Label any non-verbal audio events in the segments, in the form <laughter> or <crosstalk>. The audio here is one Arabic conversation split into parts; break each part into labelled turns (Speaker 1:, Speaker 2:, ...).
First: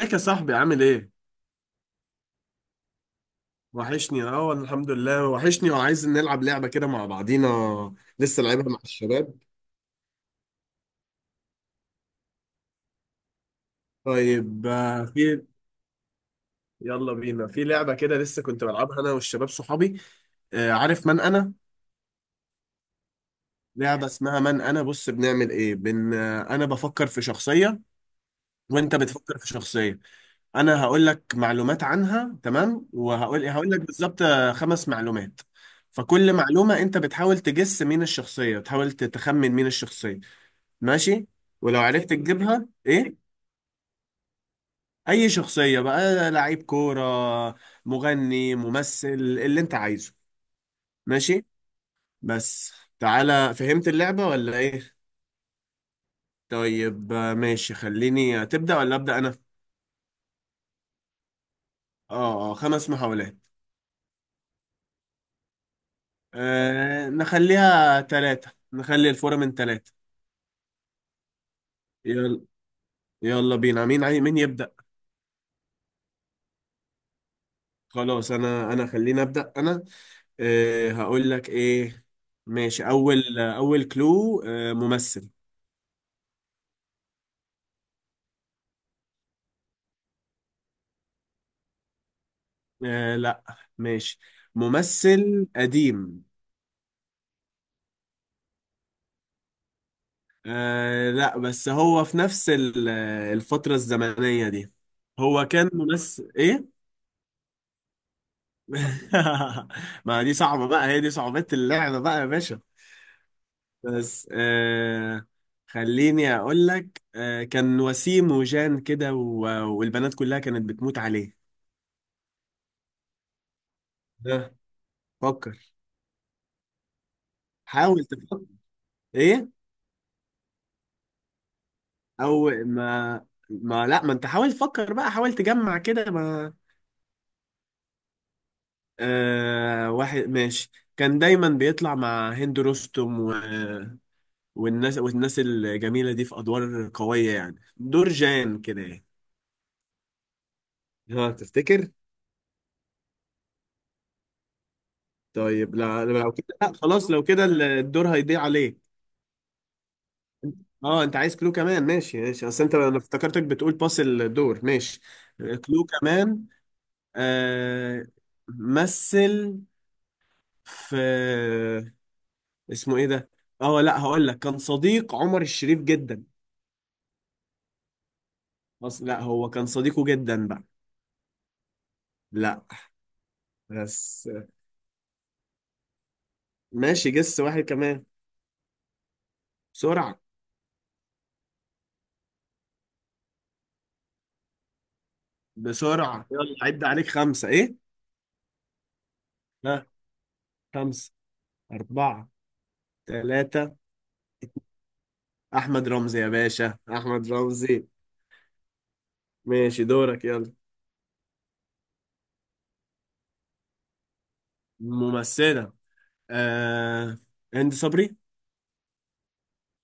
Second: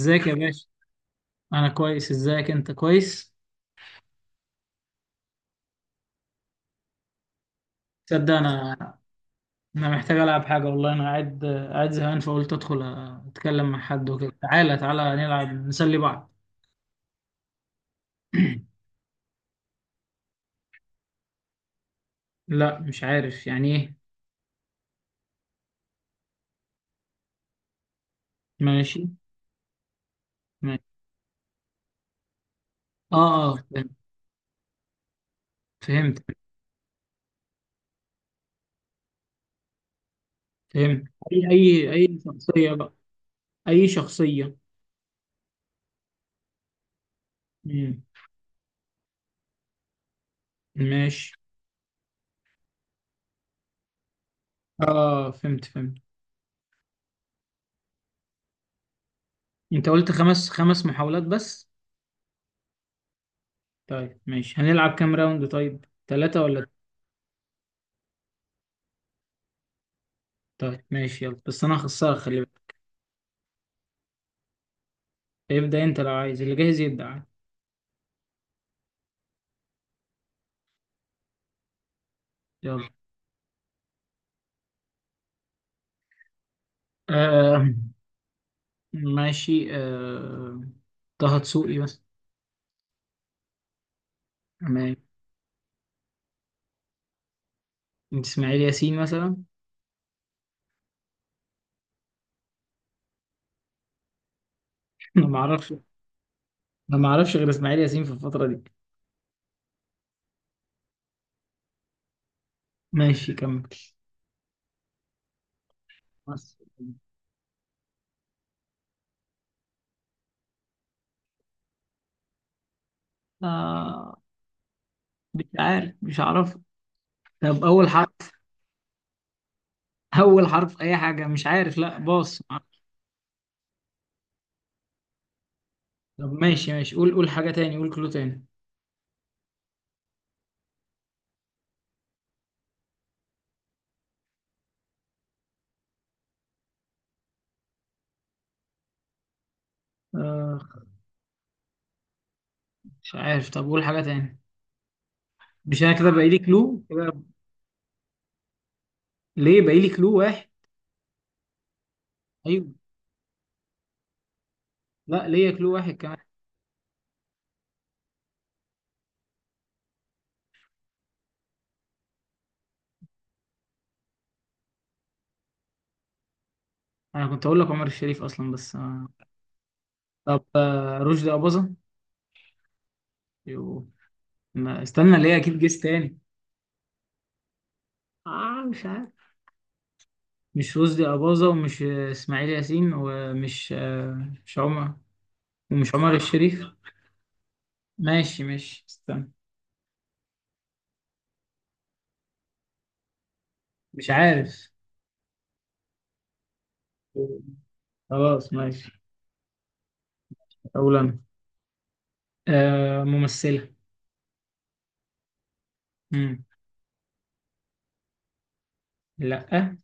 Speaker 1: ازيك يا
Speaker 2: يا
Speaker 1: صاحبي،
Speaker 2: باشا.
Speaker 1: عامل ايه؟
Speaker 2: انا كويس، ازيك؟ انت كويس؟
Speaker 1: وحشني، اه والله، الحمد لله وحشني، وعايز نلعب لعبة كده مع بعضينا.
Speaker 2: تصدق
Speaker 1: لسه لعبها
Speaker 2: انا.
Speaker 1: مع الشباب.
Speaker 2: انا محتاج العب حاجه والله. انا قاعد قاعد زهقان فقلت ادخل اتكلم مع حد وكده.
Speaker 1: طيب
Speaker 2: تعالى
Speaker 1: آه،
Speaker 2: تعالى
Speaker 1: في
Speaker 2: نلعب نسلي بعض.
Speaker 1: يلا بينا في لعبة كده لسه كنت
Speaker 2: <clears throat>
Speaker 1: بلعبها انا والشباب صحابي. عارف من انا؟
Speaker 2: لا، مش عارف يعني ايه.
Speaker 1: لعبة اسمها من انا. بص بنعمل ايه؟ بن آه، انا بفكر في شخصية، وانت
Speaker 2: ماشي
Speaker 1: بتفكر في شخصية.
Speaker 2: ماشي.
Speaker 1: انا هقول لك معلومات عنها، تمام؟
Speaker 2: اه
Speaker 1: وهقول
Speaker 2: اه
Speaker 1: هقول لك
Speaker 2: فهمت
Speaker 1: بالظبط خمس معلومات.
Speaker 2: فهمت
Speaker 1: فكل معلومة انت بتحاول تجس مين الشخصية، تحاول تخمن مين الشخصية.
Speaker 2: فهمت.
Speaker 1: ماشي؟
Speaker 2: اي
Speaker 1: ولو
Speaker 2: اي
Speaker 1: عرفت
Speaker 2: اي
Speaker 1: تجيبها
Speaker 2: شخصيه بقى.
Speaker 1: ايه،
Speaker 2: اي شخصيه.
Speaker 1: اي شخصية بقى، لعيب كورة،
Speaker 2: مم.
Speaker 1: مغني، ممثل، اللي انت عايزه.
Speaker 2: ماشي.
Speaker 1: ماشي؟ بس تعالى، فهمت اللعبة ولا ايه؟
Speaker 2: اه فهمت فهمت.
Speaker 1: طيب ماشي، خليني تبدأ ولا أبدأ انا؟
Speaker 2: انت قلت خمس محاولات بس.
Speaker 1: اه اه، خمس محاولات.
Speaker 2: طيب ماشي، هنلعب كام راوند؟ طيب ثلاثة ولا؟
Speaker 1: آه نخليها ثلاثة، نخلي الفورة من ثلاثة.
Speaker 2: طيب ماشي يلا، بس انا هخسرك خلي
Speaker 1: يلا،
Speaker 2: بالك.
Speaker 1: يلا بينا، مين يبدأ؟
Speaker 2: ابدأ انت لو عايز، اللي جاهز يبدأ عادي.
Speaker 1: خلاص انا، خليني أبدأ انا. آه هقول لك ايه، ماشي.
Speaker 2: يلا.
Speaker 1: اول كلو، ممثل.
Speaker 2: آه. ماشي. طه دسوقي مثلا.
Speaker 1: آه لا، ماشي،
Speaker 2: تمام.
Speaker 1: ممثل قديم.
Speaker 2: اسماعيل ياسين مثلا.
Speaker 1: آه لا، بس هو في نفس الفترة الزمنية دي.
Speaker 2: <laughs> انا ما
Speaker 1: هو كان
Speaker 2: اعرفش.
Speaker 1: ممثل ايه؟
Speaker 2: انا ما اعرفش غير اسماعيل ياسين في الفترة دي.
Speaker 1: <laughs> ما دي صعبة بقى، هي دي صعوبة اللعبة بقى يا باشا.
Speaker 2: ماشي كمل.
Speaker 1: بس خليني
Speaker 2: بس.
Speaker 1: اقول لك، كان وسيم، وجان كده، والبنات كلها كانت بتموت عليه.
Speaker 2: آه
Speaker 1: ده،
Speaker 2: مش
Speaker 1: فكر،
Speaker 2: عارف مش عارف. طب اول
Speaker 1: حاول
Speaker 2: حرف؟
Speaker 1: تفكر. ايه؟
Speaker 2: اول حرف اي حاجة، مش عارف، لا باص.
Speaker 1: او ما ما لا ما انت حاول تفكر بقى، حاول تجمع كده.
Speaker 2: طب
Speaker 1: ما
Speaker 2: ماشي ماشي، قول قول حاجة تاني، قول كلو تاني.
Speaker 1: آه، واحد، ماشي. كان دايما بيطلع مع هند رستم، والناس، الجميلة دي، في أدوار قوية يعني، دور جان كده يعني.
Speaker 2: آه
Speaker 1: ها، تفتكر؟
Speaker 2: مش عارف، طب قول حاجة تاني.
Speaker 1: طيب
Speaker 2: مش انا
Speaker 1: لا،
Speaker 2: كده باقي
Speaker 1: لو
Speaker 2: لي
Speaker 1: كده لا،
Speaker 2: كلو
Speaker 1: خلاص
Speaker 2: كده؟
Speaker 1: لو كده الدور هيضيع عليك.
Speaker 2: ليه باقي لي كلو واحد؟
Speaker 1: اه، انت عايز كلو كمان، ماشي ماشي،
Speaker 2: ايوه.
Speaker 1: اصل انا افتكرتك بتقول باس الدور. ماشي،
Speaker 2: لا، ليا كلو
Speaker 1: كلو
Speaker 2: واحد كمان.
Speaker 1: كمان. آه، مثل، في اسمه ايه ده؟ اه لا، هقول لك كان صديق عمر الشريف جدا.
Speaker 2: انا كنت اقول لك عمر الشريف اصلا، بس
Speaker 1: أصل
Speaker 2: آه.
Speaker 1: لا، هو كان صديقه
Speaker 2: طب
Speaker 1: جدا بقى.
Speaker 2: رشدي اباظة.
Speaker 1: لا،
Speaker 2: يو.
Speaker 1: بس.
Speaker 2: ما استنى ليه، اكيد جيس تاني.
Speaker 1: ماشي، جس واحد كمان،
Speaker 2: اه مش عارف.
Speaker 1: بسرعة
Speaker 2: مش رشدي اباظة، ومش اسماعيل ياسين، ومش آه، مش عمر، ومش عمر
Speaker 1: بسرعة، يلا،
Speaker 2: الشريف.
Speaker 1: عد عليك خمسة إيه؟
Speaker 2: ماشي ماشي استنى.
Speaker 1: ها، خمسة، أربعة، ثلاثة،
Speaker 2: مش
Speaker 1: اتنين.
Speaker 2: عارف.
Speaker 1: أحمد رمزي يا باشا، أحمد رمزي.
Speaker 2: خلاص ماشي.
Speaker 1: ماشي دورك، يلا.
Speaker 2: اقول انا. ممثلة.
Speaker 1: ممثلة،
Speaker 2: مم.
Speaker 1: آه... هند صبري.
Speaker 2: لا.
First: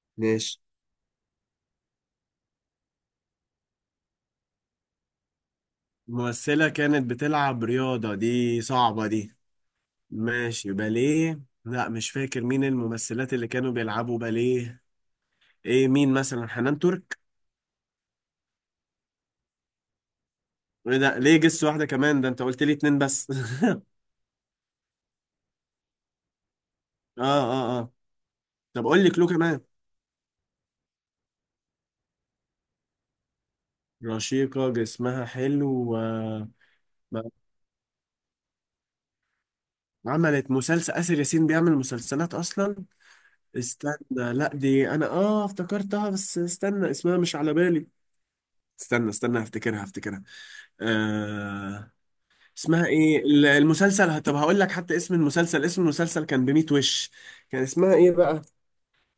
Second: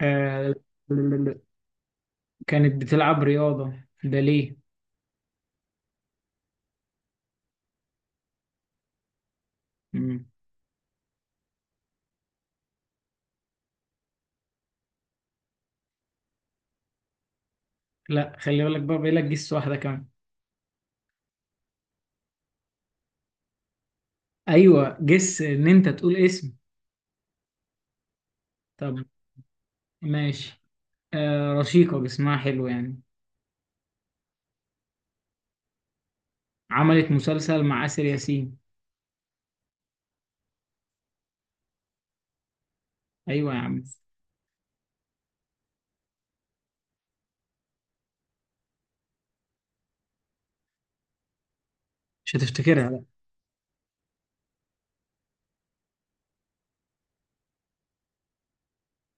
Speaker 2: آه.
Speaker 1: ماشي،
Speaker 2: كانت بتلعب رياضة. ده ليه؟
Speaker 1: ممثلة كانت بتلعب رياضة، دي صعبة دي.
Speaker 2: مم.
Speaker 1: ماشي، باليه، لا مش فاكر مين الممثلات اللي كانوا بيلعبوا باليه. ايه، مين مثلا، حنان ترك؟
Speaker 2: لا خلي بالك بقى لك جس واحدة كمان.
Speaker 1: ايه ده، ليه جس واحدة كمان؟ ده انت قلت لي اتنين بس. <laughs> اه
Speaker 2: ايوه، جس ان انت تقول اسم.
Speaker 1: اه اه، طب
Speaker 2: طب
Speaker 1: قول لي كلو كمان.
Speaker 2: ماشي. رشيقة، جسمها حلو يعني.
Speaker 1: رشيقة، جسمها حلو، و...
Speaker 2: عملت
Speaker 1: ما-
Speaker 2: مسلسل مع آسر ياسين.
Speaker 1: عملت مسلسل آسر ياسين، بيعمل مسلسلات أصلا.
Speaker 2: ايوه يا عم.
Speaker 1: استنى، لا دي أنا افتكرتها، بس استنى اسمها مش على بالي. استنى، هفتكرها. آه،
Speaker 2: مش
Speaker 1: اسمها
Speaker 2: هتفتكرها لا.
Speaker 1: إيه المسلسل؟ طب هقول لك حتى اسم المسلسل، اسم المسلسل كان بميت وش. كان اسمها إيه بقى؟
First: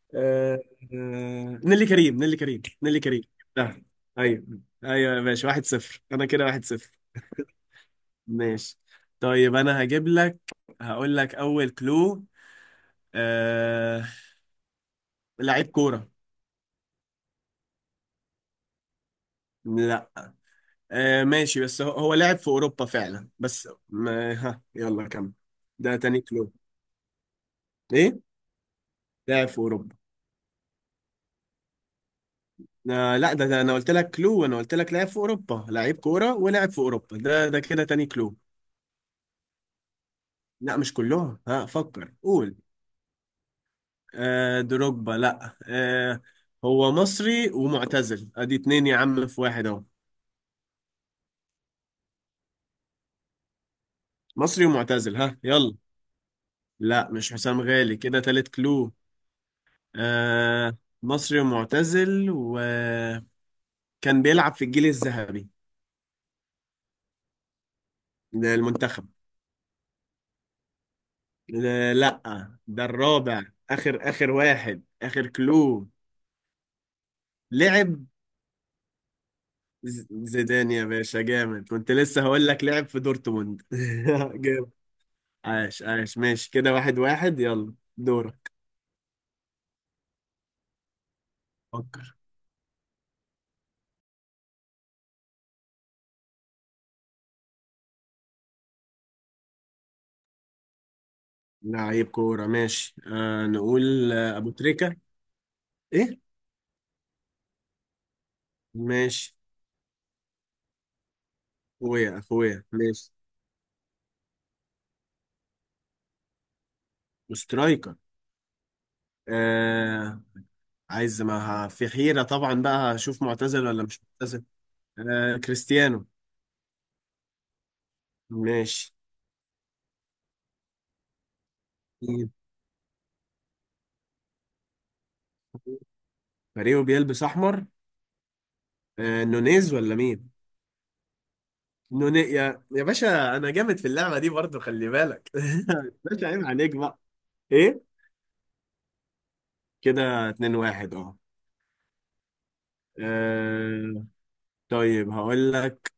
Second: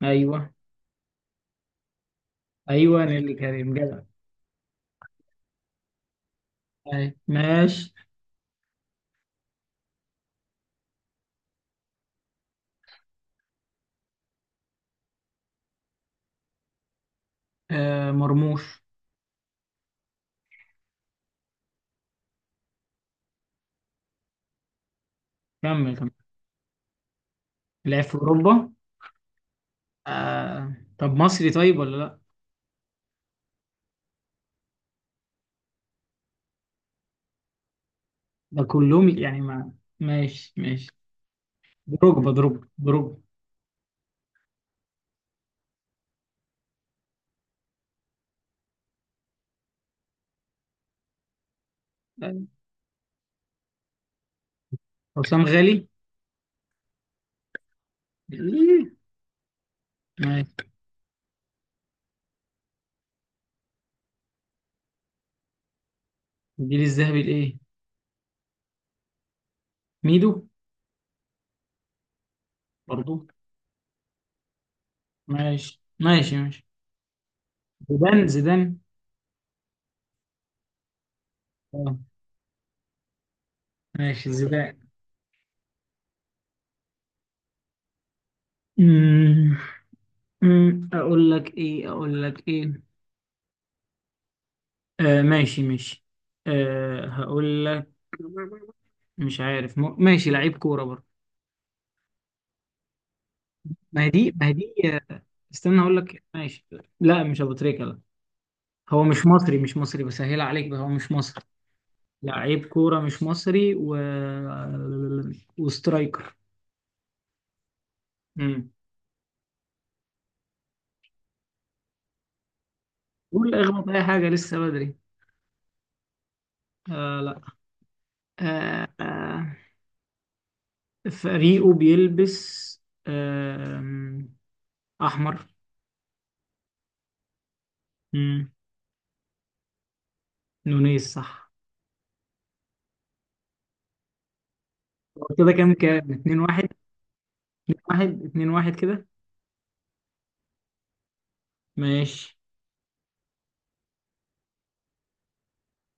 Speaker 2: ايوه
Speaker 1: آه، نيلي كريم، نيلي كريم، نيلي
Speaker 2: ايوه
Speaker 1: كريم.
Speaker 2: نيللي كريم
Speaker 1: ده،
Speaker 2: جدع.
Speaker 1: ايوه ايوه، ماشي، واحد صفر انا كده، واحد صفر.
Speaker 2: أيوة. ماشي.
Speaker 1: ماشي، طيب انا هجيب لك، هقول لك اول كلو. آه... لعيب كورة.
Speaker 2: مرموش.
Speaker 1: لا ماشي، بس هو لعب في اوروبا فعلا، بس ما... ها يلا كمل.
Speaker 2: كمل
Speaker 1: ده
Speaker 2: كمل.
Speaker 1: تاني كلو،
Speaker 2: لعب في
Speaker 1: ايه،
Speaker 2: اوروبا.
Speaker 1: لاعب في اوروبا.
Speaker 2: طب مصري طيب ولا لا؟
Speaker 1: آه لا، ده انا قلت لك كلو، وانا قلت لك لاعب في اوروبا، لعيب كورة ولاعب في اوروبا، ده كده تاني كلو.
Speaker 2: ده كلهم يعني ما. ماشي
Speaker 1: لا
Speaker 2: ماشي.
Speaker 1: مش كلهم، ها فكر،
Speaker 2: دروجبا
Speaker 1: قول.
Speaker 2: دروجبا دروجبا.
Speaker 1: آه دروجبا، لا آه، هو مصري ومعتزل، ادي اتنين يا عم، في واحد اهو،
Speaker 2: أيوة.
Speaker 1: مصري ومعتزل، ها
Speaker 2: حسام غالي.
Speaker 1: يلا. لا مش حسام غالي، كده تالت
Speaker 2: إيه؟
Speaker 1: كلو.
Speaker 2: ماشي.
Speaker 1: آه، مصري ومعتزل، وكان بيلعب في الجيل الذهبي
Speaker 2: الجيل الذهبي لايه؟
Speaker 1: للمنتخب.
Speaker 2: ميدو.
Speaker 1: آه لا، ده
Speaker 2: برضو.
Speaker 1: الرابع، اخر واحد، اخر
Speaker 2: ماشي
Speaker 1: كلو.
Speaker 2: ماشي ماشي.
Speaker 1: لعب،
Speaker 2: زيدان زيدان.
Speaker 1: زيدان يا باشا، جامد، كنت
Speaker 2: اه.
Speaker 1: لسه هقول لك لعب في دورتموند. <laughs>
Speaker 2: ماشي
Speaker 1: جامد،
Speaker 2: زيدان.
Speaker 1: عاش عاش، ماشي كده، واحد واحد، يلا دورك.
Speaker 2: أمم، أمم، اقول لك ايه،
Speaker 1: فكر.
Speaker 2: اقول لك ايه. ماشي ماشي. هقول لك. مش عارف ماشي لعيب كورة برضه.
Speaker 1: لعيب كورة، ماشي
Speaker 2: ما هي
Speaker 1: نقول
Speaker 2: دي، ما
Speaker 1: أبو
Speaker 2: هي دي.
Speaker 1: تريكة.
Speaker 2: آه، استنى اقول
Speaker 1: إيه؟
Speaker 2: لك ماشي. لا، مش ابو تريكة، لا. هو مش
Speaker 1: ماشي،
Speaker 2: مصري، مش مصري بسهل عليك بقى، هو مش مصري.
Speaker 1: أخويا أخويا،
Speaker 2: لعيب كورة
Speaker 1: ماشي،
Speaker 2: مش مصري و وسترايكر.
Speaker 1: وسترايكر.
Speaker 2: امم.
Speaker 1: آه عايز ما في حيرة طبعا بقى، هشوف
Speaker 2: قول
Speaker 1: معتزل ولا
Speaker 2: اخبط
Speaker 1: مش
Speaker 2: اي حاجة
Speaker 1: معتزل.
Speaker 2: لسه بدري.
Speaker 1: آه كريستيانو،
Speaker 2: آه، لا. آه
Speaker 1: ماشي.
Speaker 2: آه. فريقه
Speaker 1: مين؟
Speaker 2: بيلبس. آم، أحمر.
Speaker 1: فريقه بيلبس أحمر.
Speaker 2: مم.
Speaker 1: آه نونيز ولا مين؟
Speaker 2: نونيز صح.
Speaker 1: نوني، يا باشا، أنا جامد في اللعبة دي برضو، خلي بالك.
Speaker 2: هو كده كام؟
Speaker 1: <laughs> باشا،
Speaker 2: اتنين
Speaker 1: عيب
Speaker 2: واحد.
Speaker 1: عليك بقى.
Speaker 2: اتنين
Speaker 1: إيه،
Speaker 2: واحد، اتنين واحد كده.
Speaker 1: كده 2-1، أه.
Speaker 2: ماشي.
Speaker 1: آه، طيب هقول لك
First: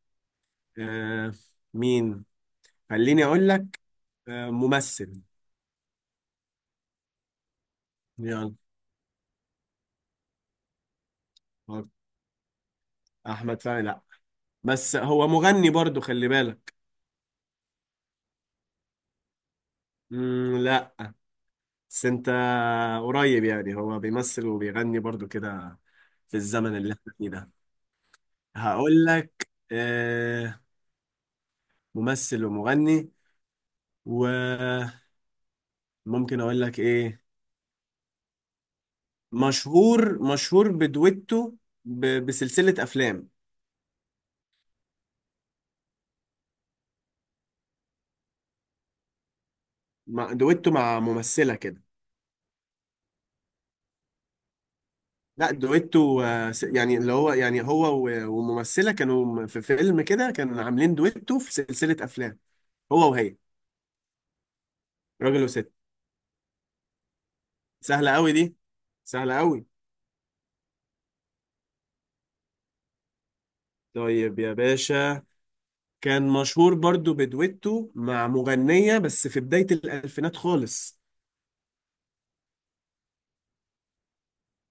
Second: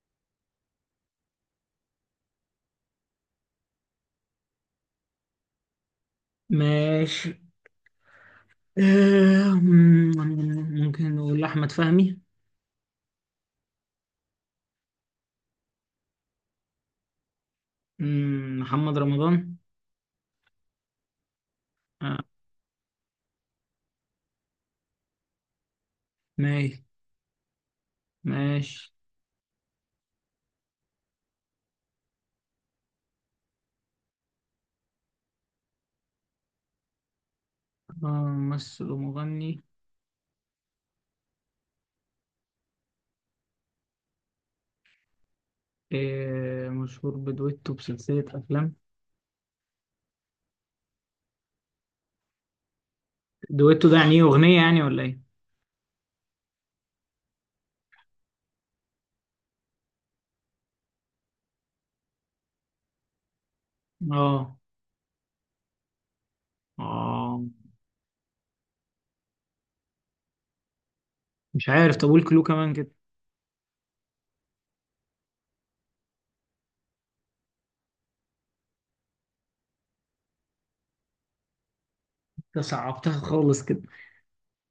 Speaker 1: آه مين، خليني اقول لك. ممثل،
Speaker 2: ماشي
Speaker 1: يلا.
Speaker 2: آم، ممكن نقول أحمد
Speaker 1: غلط.
Speaker 2: فهمي.
Speaker 1: احمد فهمي لا، بس هو مغني برضو، خلي بالك.
Speaker 2: محمد رمضان.
Speaker 1: مم لا، بس
Speaker 2: آه،
Speaker 1: انت قريب يعني، هو بيمثل وبيغني برضو كده، في الزمن
Speaker 2: ماشي
Speaker 1: اللي احنا فيه ده.
Speaker 2: ماشي.
Speaker 1: هقول لك، ممثل ومغني، وممكن اقول لك ايه،
Speaker 2: ممثل ومغني.
Speaker 1: مشهور، بدويتو بسلسلة افلام.
Speaker 2: مشهور بدويتو بسلسلة أفلام.
Speaker 1: دويتو مع ممثلة كده.
Speaker 2: دويتو ده يعني إيه، أغنية يعني ولا إيه؟
Speaker 1: لا دويتو يعني اللي هو، يعني هو وممثلة في فيلم كده كانوا عاملين دويتو في سلسلة أفلام، هو وهي،
Speaker 2: آه
Speaker 1: راجل وست.
Speaker 2: آه.
Speaker 1: سهلة قوي دي، سهلة قوي.
Speaker 2: مش عارف، طب قول كلو كمان كده.
Speaker 1: طيب يا باشا، كان مشهور برضو بدويتو مع مغنية، بس في بداية الألفينات خالص.
Speaker 2: ده صعبتها خالص كده.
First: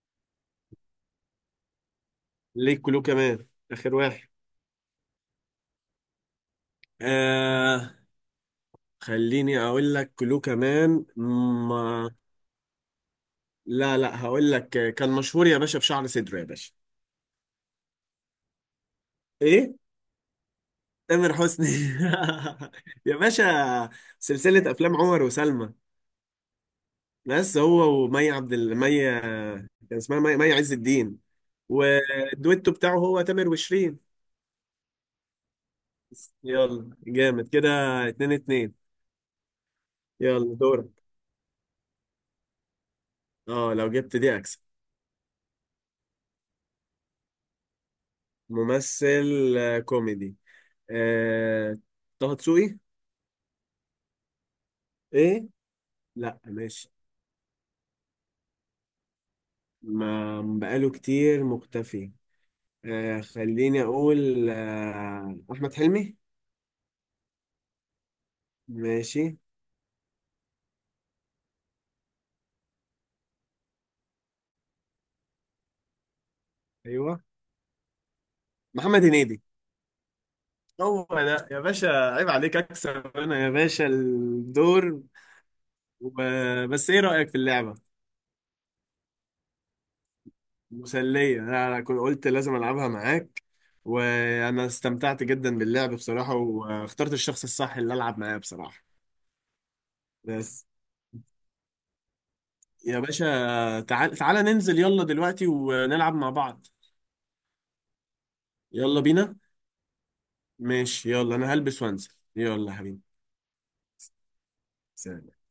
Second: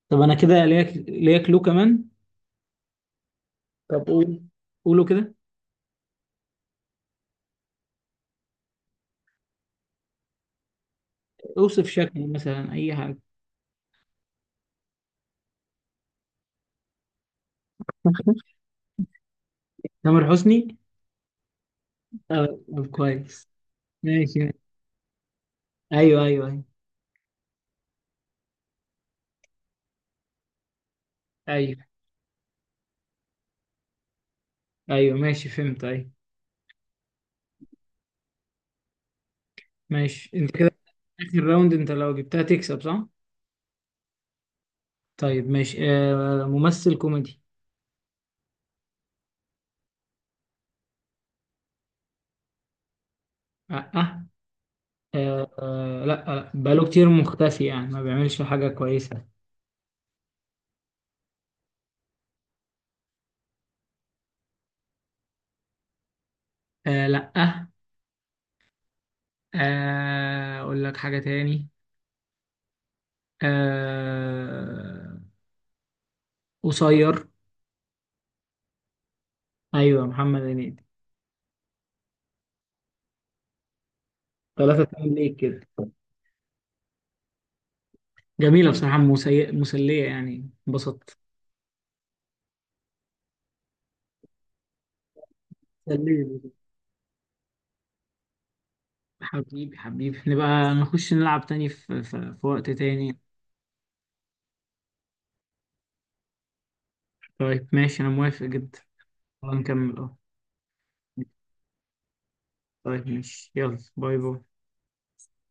Speaker 2: طب انا كده ليك لو كمان.
Speaker 1: ليه، كلو كمان، آخر
Speaker 2: طب
Speaker 1: واحد.
Speaker 2: قول. قوله كده.
Speaker 1: آه خليني أقول لك كلو كمان
Speaker 2: اوصف
Speaker 1: ما.
Speaker 2: شكله مثلا، اي حاجه.
Speaker 1: لا لا، هقول لك كان مشهور يا باشا بشعر صدره يا باشا.
Speaker 2: <laughs>
Speaker 1: ايه؟
Speaker 2: تامر حسني.
Speaker 1: تامر حسني.
Speaker 2: طب
Speaker 1: <laughs> يا
Speaker 2: كويس.
Speaker 1: باشا،
Speaker 2: ماشي.
Speaker 1: سلسلة أفلام عمر وسلمى،
Speaker 2: ايوه ايوه ايوه.
Speaker 1: بس هو ومي عبد مي، كان اسمها مي، عز الدين.
Speaker 2: ايوه
Speaker 1: والدويتو بتاعه هو تامر وشيرين.
Speaker 2: ايوه ماشي فهمت ايوه.
Speaker 1: يلا جامد كده، اتنين اتنين،
Speaker 2: ماشي انت
Speaker 1: يلا
Speaker 2: كده.
Speaker 1: دورك.
Speaker 2: اخر راوند، انت لو جبتها تكسب صح؟
Speaker 1: اه لو جبت دي أكسب.
Speaker 2: طيب ماشي. ممثل كوميدي.
Speaker 1: ممثل كوميدي. آه، طه دسوقي.
Speaker 2: آه, آه,
Speaker 1: ايه؟
Speaker 2: آه، لا
Speaker 1: لا
Speaker 2: لا، بقاله
Speaker 1: ماشي،
Speaker 2: كتير مختفي يعني ما بيعملش حاجه كويسه.
Speaker 1: ما بقاله كتير مختفي. خليني أقول أحمد حلمي.
Speaker 2: آه، لا، آه
Speaker 1: ماشي.
Speaker 2: آه، اقول لك حاجه تاني. آه...
Speaker 1: ايوه
Speaker 2: قصير.
Speaker 1: محمد هنيدي.
Speaker 2: ايوه محمد هنيدي.
Speaker 1: هو ده يا باشا، عيب عليك، اكسب انا يا باشا
Speaker 2: ثلاثة
Speaker 1: الدور.
Speaker 2: اتنين ليك كده.
Speaker 1: وب... بس ايه رأيك في اللعبة؟
Speaker 2: جميلة بصراحة، مسلية يعني، انبسطت.
Speaker 1: مسلية، انا كنت قلت لازم العبها معاك، وانا استمتعت جدا باللعب بصراحة،
Speaker 2: سلمي.
Speaker 1: واخترت الشخص الصح اللي العب معاه بصراحة.
Speaker 2: حبيبي حبيبي
Speaker 1: بس
Speaker 2: نبقى نخش نلعب تاني، في وقت
Speaker 1: يا
Speaker 2: تاني.
Speaker 1: باشا، تعال تعال ننزل يلا دلوقتي ونلعب مع بعض.
Speaker 2: طيب ماشي، أنا موافق جدا.
Speaker 1: يلا بينا.
Speaker 2: يلا نكمل اه.
Speaker 1: ماشي يلا، انا هلبس وانزل، يلا يا حبيبي.
Speaker 2: طيب ماشي، يلا باي باي.
Speaker 1: سلام.